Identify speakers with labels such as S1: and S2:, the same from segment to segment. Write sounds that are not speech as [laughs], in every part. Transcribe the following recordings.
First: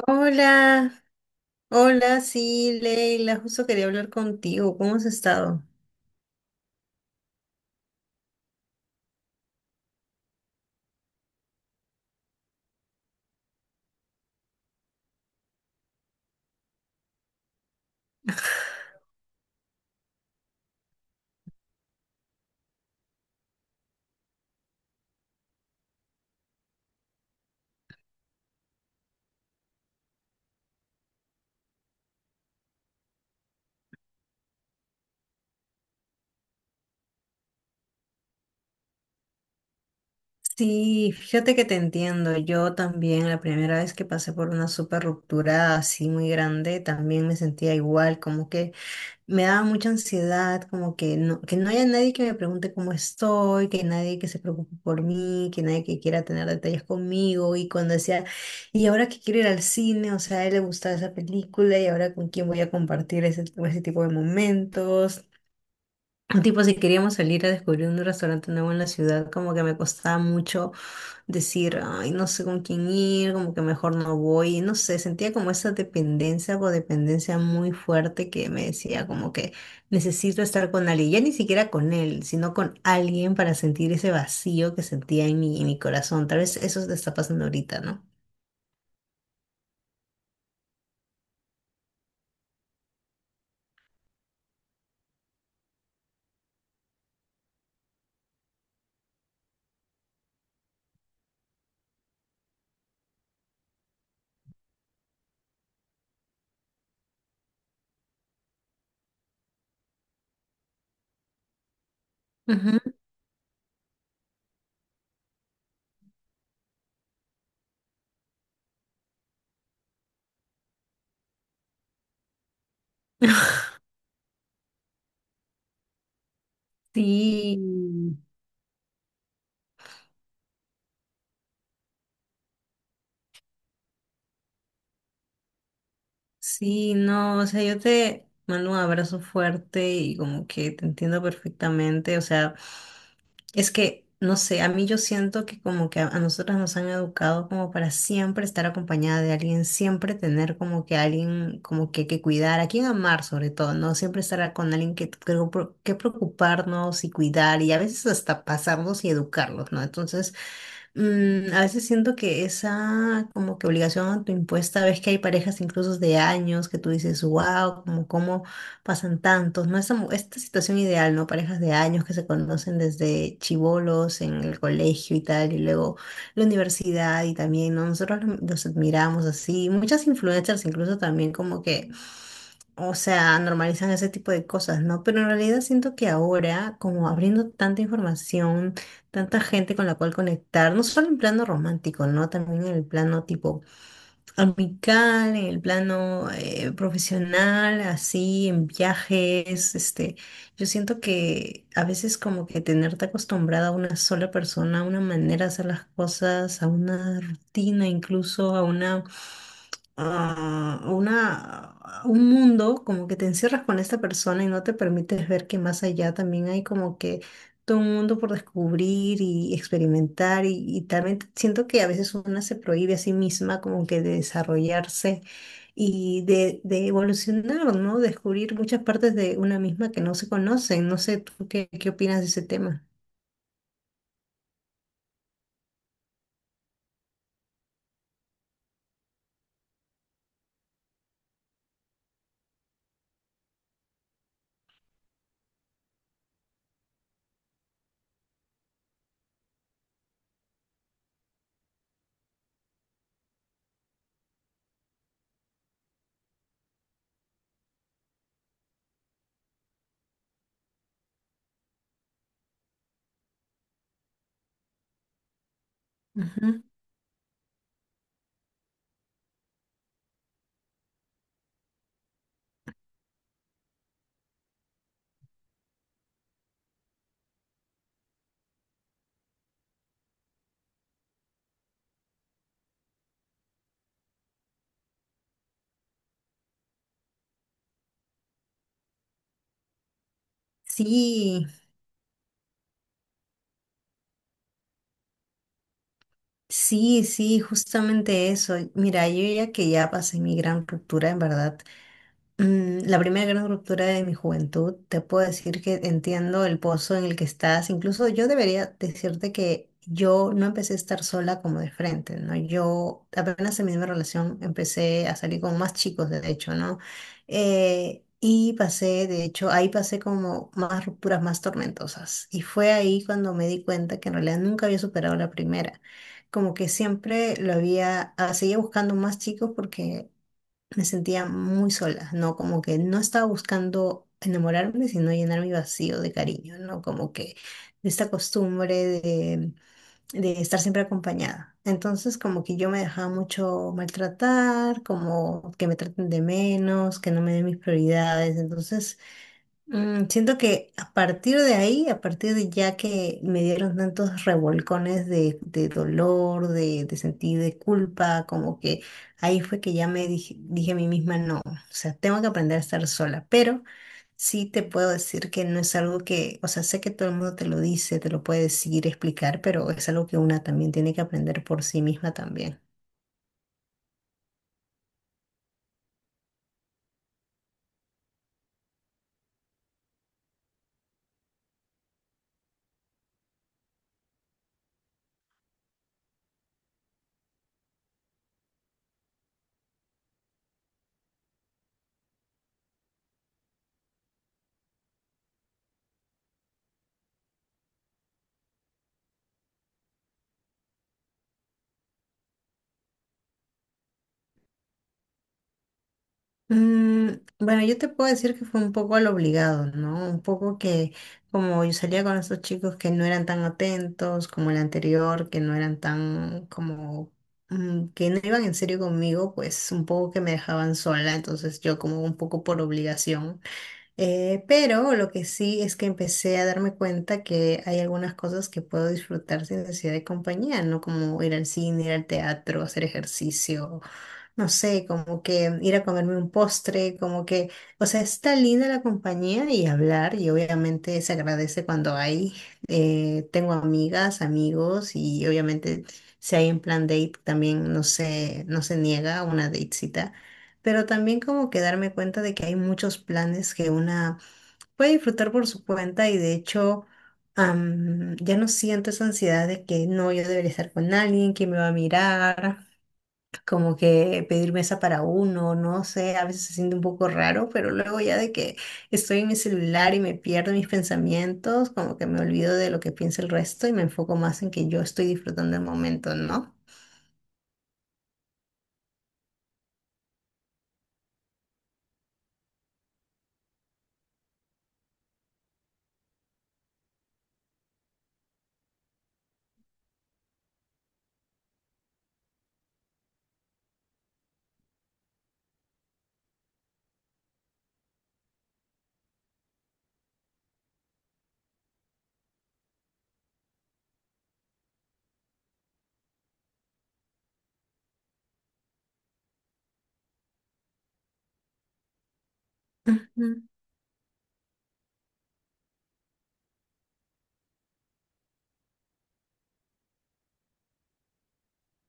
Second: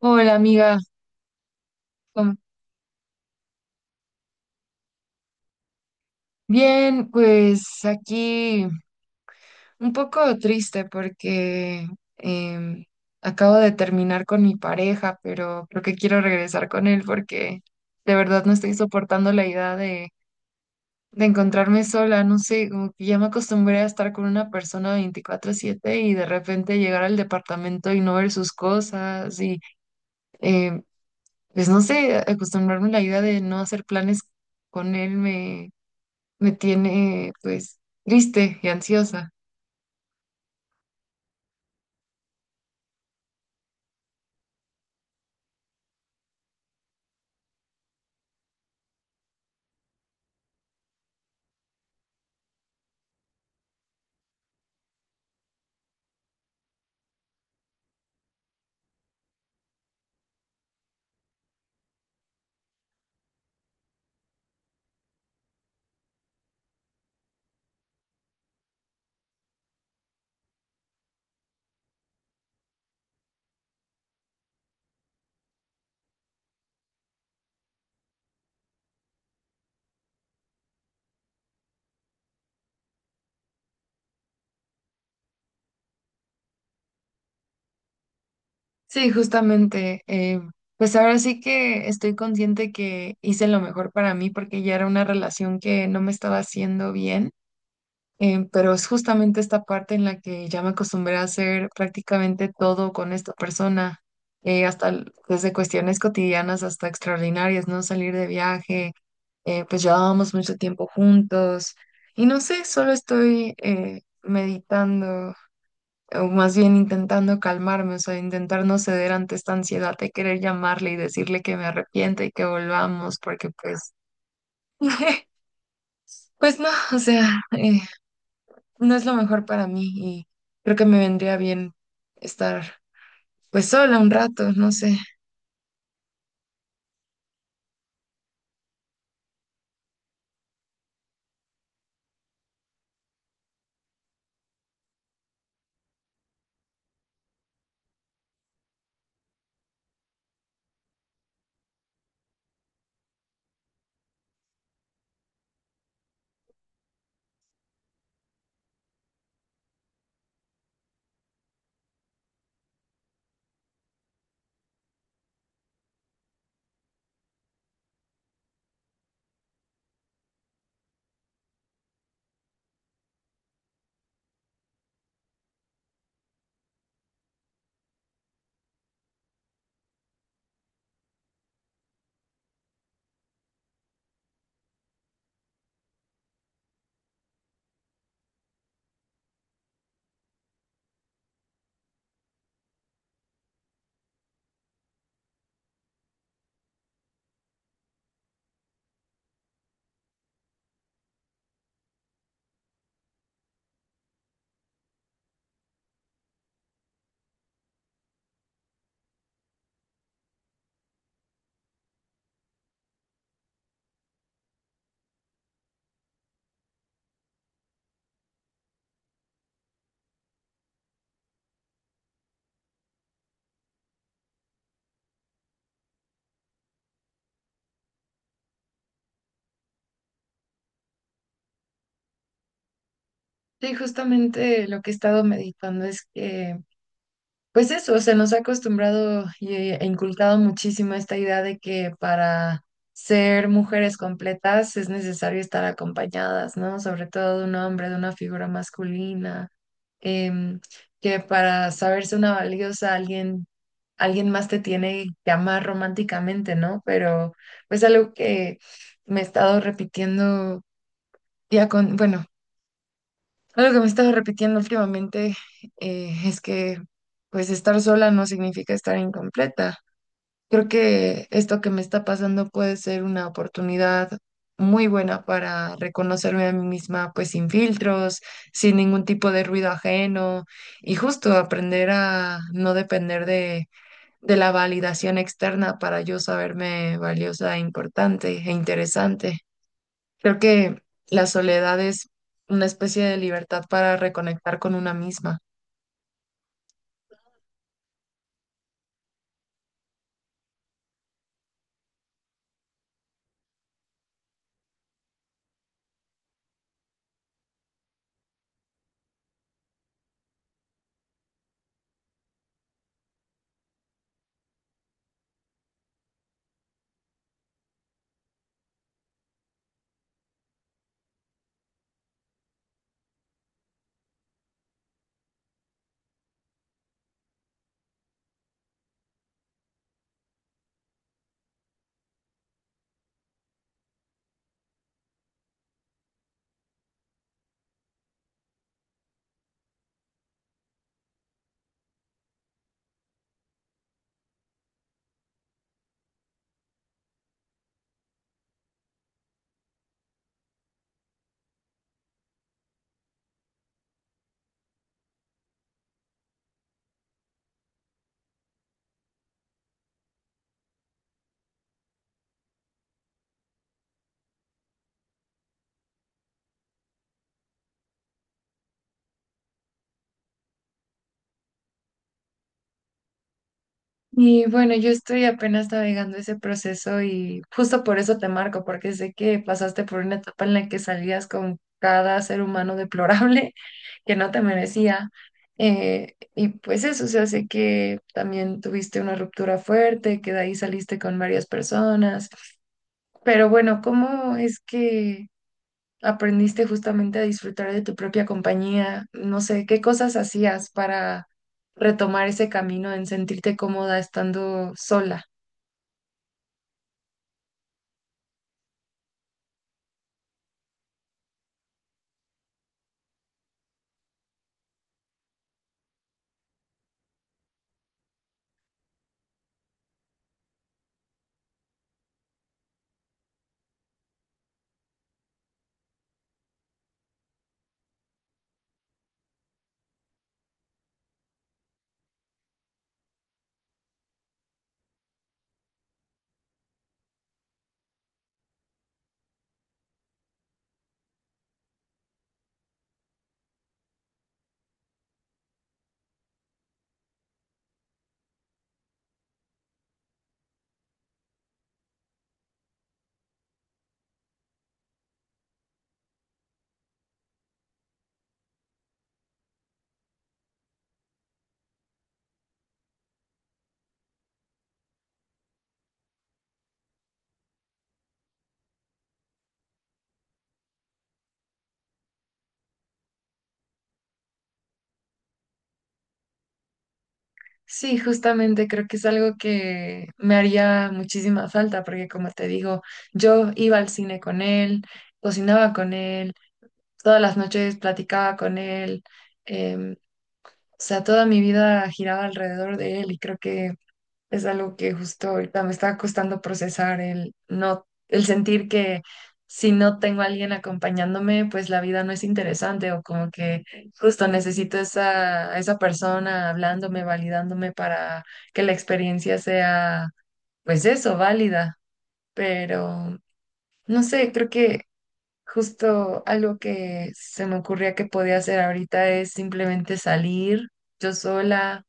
S1: Hola amiga.
S2: Hola, hola,
S1: ¿Cómo-
S2: sí, Leila, justo quería hablar contigo. ¿Cómo has estado?
S1: Bien, pues aquí un poco triste porque em, acabo de terminar con mi pareja, pero creo que quiero regresar con él porque de verdad no estoy soportando la idea de encontrarme sola, no sé, como que ya me acostumbré a estar con una persona 24/7 y de repente llegar al departamento y no ver sus cosas y em, pues no sé, acostumbrarme a la idea de no hacer planes con él me tiene pues triste y ansiosa.
S2: Sí, fíjate que te entiendo. Yo también, la primera vez que pasé por una super ruptura así muy grande, también me sentía igual, como que me daba mucha ansiedad, como que no haya nadie que me pregunte cómo estoy, que nadie que se preocupe por mí, que nadie que quiera tener detalles conmigo. Y cuando decía, y ahora que quiero ir al cine, o sea, a él le gustaba esa película, y ahora con quién voy a compartir ese tipo de momentos. Tipo, si queríamos salir a descubrir un restaurante nuevo en la ciudad, como que me costaba mucho decir, ay, no sé con quién ir, como que mejor no voy, no sé, sentía como esa dependencia, codependencia muy fuerte que me decía como que necesito estar con alguien, ya ni siquiera con él, sino con alguien para sentir ese vacío que sentía en mi corazón. Tal vez eso te está pasando ahorita, ¿no?
S1: Sí, justamente, pues ahora sí que estoy consciente que hice lo mejor para mí porque ya era una relación que no me estaba haciendo bien, pero es justamente esta parte en la que ya me acostumbré a hacer prácticamente todo con esta persona, desde cuestiones cotidianas hasta extraordinarias, ¿no? Salir de viaje, pues llevábamos mucho tiempo juntos y no sé,
S2: Ujú.
S1: solo estoy meditando o más bien intentando calmarme, o sea, intentar no ceder ante esta ansiedad de querer llamarle y decirle que me arrepiento y que volvamos, porque
S2: [laughs]
S1: pues, [laughs] pues no, o sea,
S2: Sí.
S1: no es lo mejor para mí y creo que me vendría bien estar pues sola un rato, no sé.
S2: Sí, no, o sea, yo te mando un abrazo fuerte y como que te entiendo perfectamente, o sea, es que, no sé, a mí yo siento que como que a nosotras nos han educado como para siempre estar acompañada de alguien, siempre tener como que alguien como que cuidar, a quien amar sobre todo, ¿no? Siempre estar con alguien que preocuparnos y cuidar y a veces hasta pasarnos y educarlos, ¿no? Entonces… Mm, a veces siento que esa como que obligación autoimpuesta, ves que hay parejas incluso de años que tú dices, wow, como cómo pasan tantos, ¿no? Esta, esta situación ideal, ¿no? Parejas de años que se conocen desde chibolos en el colegio y tal, y luego la universidad y también, ¿no? Nosotros los admiramos así, muchas influencers incluso también como que o sea, normalizan ese tipo de cosas, ¿no? Pero en realidad siento que ahora, como abriendo tanta información, tanta gente con la cual conectar, no solo en plano romántico, ¿no? También en el plano tipo amical, en el plano profesional, así, en viajes, este, yo siento que a veces como que tenerte acostumbrada a una sola persona, a una manera de hacer las cosas, a una rutina, incluso a una un mundo, como que te encierras con esta persona y no te permites ver que más allá también hay como que todo un mundo por descubrir y experimentar y también siento que a veces una se prohíbe a sí misma como que de desarrollarse y de evolucionar, ¿no? Descubrir muchas partes de una misma que no se conocen. No sé, ¿tú qué opinas de ese tema?
S1: Sí, justamente lo que he estado meditando es que, pues eso, se nos ha acostumbrado y e inculcado muchísimo esta idea de que para ser mujeres completas es necesario estar acompañadas, ¿no? Sobre todo de un hombre, de una figura masculina, em, que para saberse una valiosa alguien, alguien más te tiene que amar románticamente, ¿no? Pero pues algo que me he estado repitiendo ya con, bueno, algo que me estaba repitiendo últimamente es
S2: Ujú.
S1: que pues estar sola no significa estar incompleta. Creo que esto que me está pasando puede ser una oportunidad muy buena para reconocerme a mí misma pues sin filtros, sin ningún tipo de ruido ajeno y justo aprender a no depender de la validación externa para yo saberme valiosa, importante e interesante. Creo que la
S2: Sí.
S1: soledad es una especie de libertad para reconectar con una misma.
S2: Sí, sí, justamente eso. Mira, yo ya que ya pasé mi gran ruptura, en verdad, mm, la primera gran ruptura de mi juventud, te puedo decir que entiendo el pozo en el que estás. Incluso yo debería decirte que yo no empecé a estar sola como de frente, ¿no? Yo apenas en mi misma relación empecé a salir con más chicos, de hecho, ¿no? Y pasé, de hecho, ahí pasé como más rupturas más tormentosas. Y fue ahí cuando me di cuenta que en realidad nunca había superado la primera. Como que siempre lo había, seguía buscando más chicos porque me sentía muy sola, ¿no? Como que no estaba buscando enamorarme, sino llenar mi vacío de cariño, ¿no? Como que de esta costumbre de, de estar siempre acompañada. Entonces, como que yo me dejaba mucho maltratar, como que me traten de menos, que no me den mis prioridades. Entonces, mm, siento que a partir de ahí, a partir de ya que me dieron tantos revolcones de dolor, de sentir de culpa, como que ahí fue que ya me dije, dije a mí misma, no, o sea, tengo que aprender a estar sola, pero sí te puedo decir que no es algo que, o sea, sé que todo el mundo te lo dice, te lo puede decir, explicar, pero es algo que una también tiene que aprender por sí misma también.
S1: Y bueno, yo estoy apenas navegando ese proceso y justo por eso te marco, porque sé que pasaste por una etapa en la que salías con cada ser humano deplorable [laughs] que no te merecía. Y pues eso, o sea, sé que también tuviste una ruptura fuerte, que de ahí saliste con varias personas. Pero bueno, ¿cómo es que aprendiste justamente a disfrutar de tu propia compañía? No sé, ¿qué cosas hacías para retomar ese camino en sentirte cómoda estando sola?
S2: Mm, bueno, yo te puedo decir que fue un poco al obligado, ¿no? Un poco que como yo salía con estos chicos que no eran tan atentos como el anterior, que no eran tan como mm, que no iban en serio conmigo, pues un poco que me dejaban sola, entonces yo como un poco por obligación. Pero lo que sí es que empecé a darme cuenta que hay algunas cosas que puedo disfrutar sin necesidad de compañía, ¿no? Como ir al cine, ir al teatro, hacer ejercicio, no sé, como que ir a comerme un postre, como que, o sea, está linda la compañía y hablar, y obviamente se agradece cuando hay, tengo amigas, amigos, y obviamente si hay en plan date también no se niega a una datecita, pero también como que darme cuenta de que hay muchos planes que una puede disfrutar por su cuenta y de hecho… ya no siento esa ansiedad de que no, yo debería estar con alguien, que me va a mirar, como que pedir mesa para uno, no sé, a veces se siente un poco raro, pero luego ya de que estoy en mi celular y me pierdo mis pensamientos, como que me olvido de lo que piensa el resto y me enfoco más en que yo estoy disfrutando el momento, ¿no?
S1: Sí, justamente creo que es algo que me haría muchísima falta porque como te digo, yo iba al cine con él, cocinaba con él, todas las noches platicaba con él, em, o sea, toda mi vida giraba alrededor de él y creo que es algo que justo ahorita me está costando procesar el no, el sentir que si no tengo a alguien acompañándome, pues la vida no es interesante o como que justo necesito a esa persona hablándome, validándome para que la experiencia sea, pues eso, válida. Pero
S2: Ujú,
S1: no sé, creo que justo algo que se me ocurría que podía hacer ahorita es simplemente salir yo sola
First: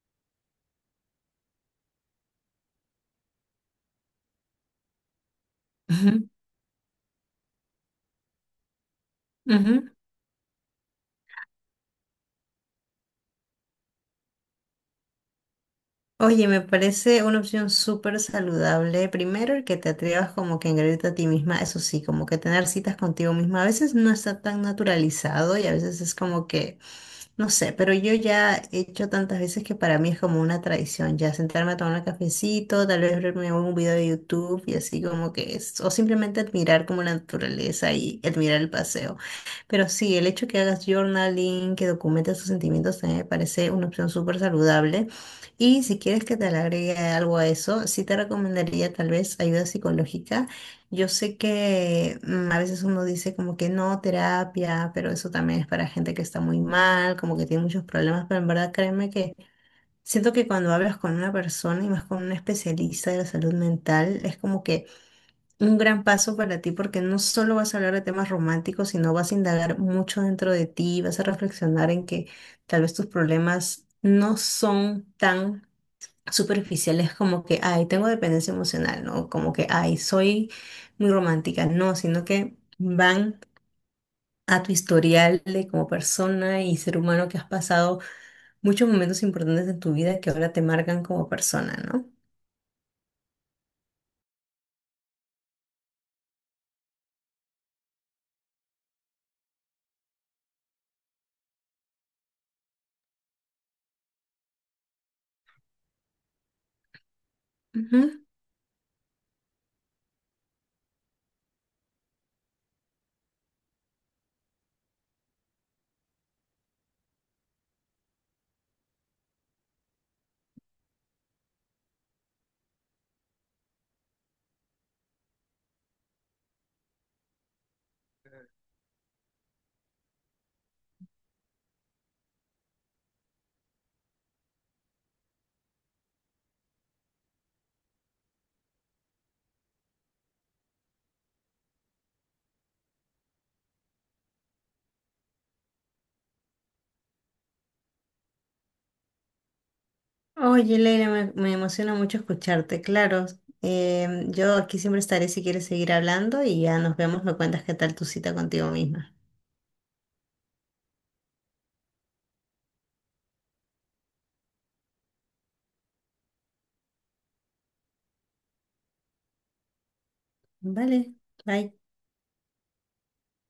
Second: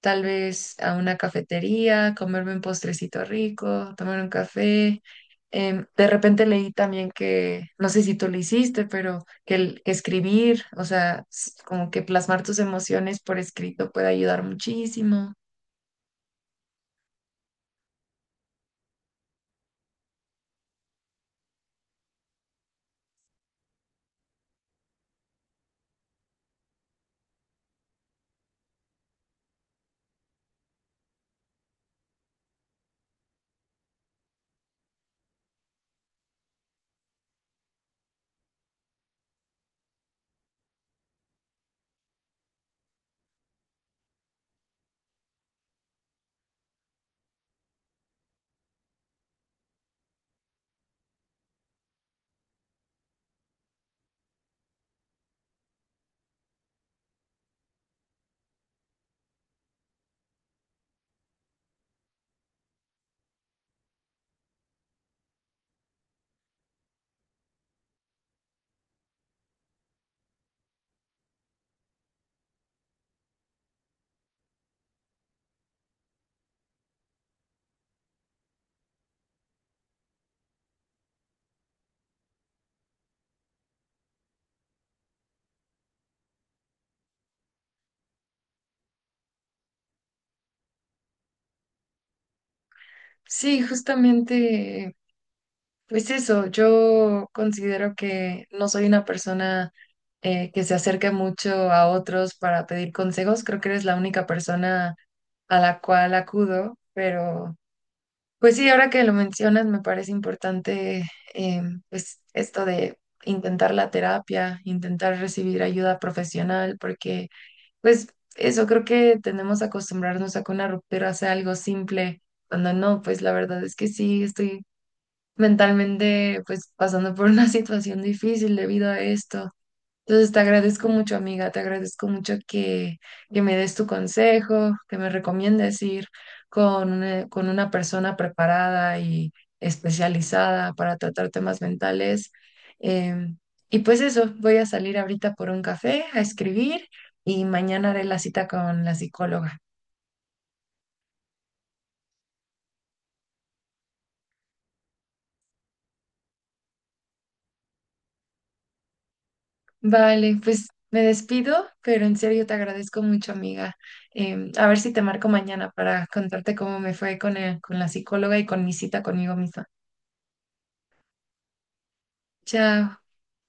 S1: tal vez a una cafetería, comerme un postrecito rico, tomar un café. De
S2: ujú,
S1: repente leí también que, no sé si tú lo hiciste, pero que
S2: ujú.
S1: escribir, o sea, como que plasmar tus emociones por escrito puede ayudar muchísimo.
S2: Oye, me parece una opción súper saludable. Primero, el que te atrevas como que a engreírte a ti misma, eso sí, como que tener citas contigo misma a veces no está tan naturalizado y a veces es como que no sé, pero yo ya he hecho tantas veces que para mí es como una tradición, ya sentarme a tomar un cafecito, tal vez verme un video de YouTube y así como que es, o simplemente admirar como la naturaleza y admirar el paseo. Pero sí, el hecho que hagas journaling, que documentes tus sentimientos, también me parece una opción súper saludable. Y si quieres que te le agregue algo a eso, sí te recomendaría tal vez ayuda psicológica, yo sé que mm, a veces uno dice como que no, terapia, pero eso también es para gente que está muy mal, como que tiene muchos problemas, pero en verdad créeme que siento que cuando hablas con una persona y más con un especialista de la salud mental, es como que un gran paso para ti porque no solo vas a hablar de temas románticos, sino vas a indagar mucho dentro de ti, vas a reflexionar en que tal vez tus problemas no son tan superficial es como que, ay, tengo dependencia emocional, ¿no? Como que, ay, soy muy romántica, no, sino que van a tu historial de como persona y ser humano que has pasado muchos momentos importantes en tu vida que ahora te marcan como persona, ¿no?
S1: Sí, justamente, pues eso, yo considero que no soy una persona que se acerque mucho a otros para pedir consejos, creo que eres la única persona a la cual acudo. Pero
S2: Ujú.
S1: pues sí, ahora que lo mencionas, me parece importante, eh, pues esto de intentar la terapia, intentar recibir ayuda profesional, porque pues eso, creo que tenemos que acostumbrarnos a que una ruptura sea algo simple, cuando no, pues la verdad es que sí, estoy mentalmente pues pasando por una [laughs] situación difícil debido a esto. Entonces te agradezco mucho, amiga, te agradezco mucho que me des tu consejo, que me recomiendes ir con una persona preparada y especializada para tratar temas mentales. Em, y pues eso, voy a salir ahorita por un café a escribir y mañana haré la cita con la psicóloga.
S2: Oye, Leila, me emociona mucho escucharte, claro. Yo aquí siempre estaré si quieres seguir hablando y ya nos vemos, me cuentas qué tal tu cita contigo misma.
S1: Vale, pues me despido, pero en serio te agradezco mucho, amiga. A ver si te marco mañana para contarte cómo me fue con la psicóloga y con mi cita conmigo misma.
S2: Vale, bye.
S1: Chao.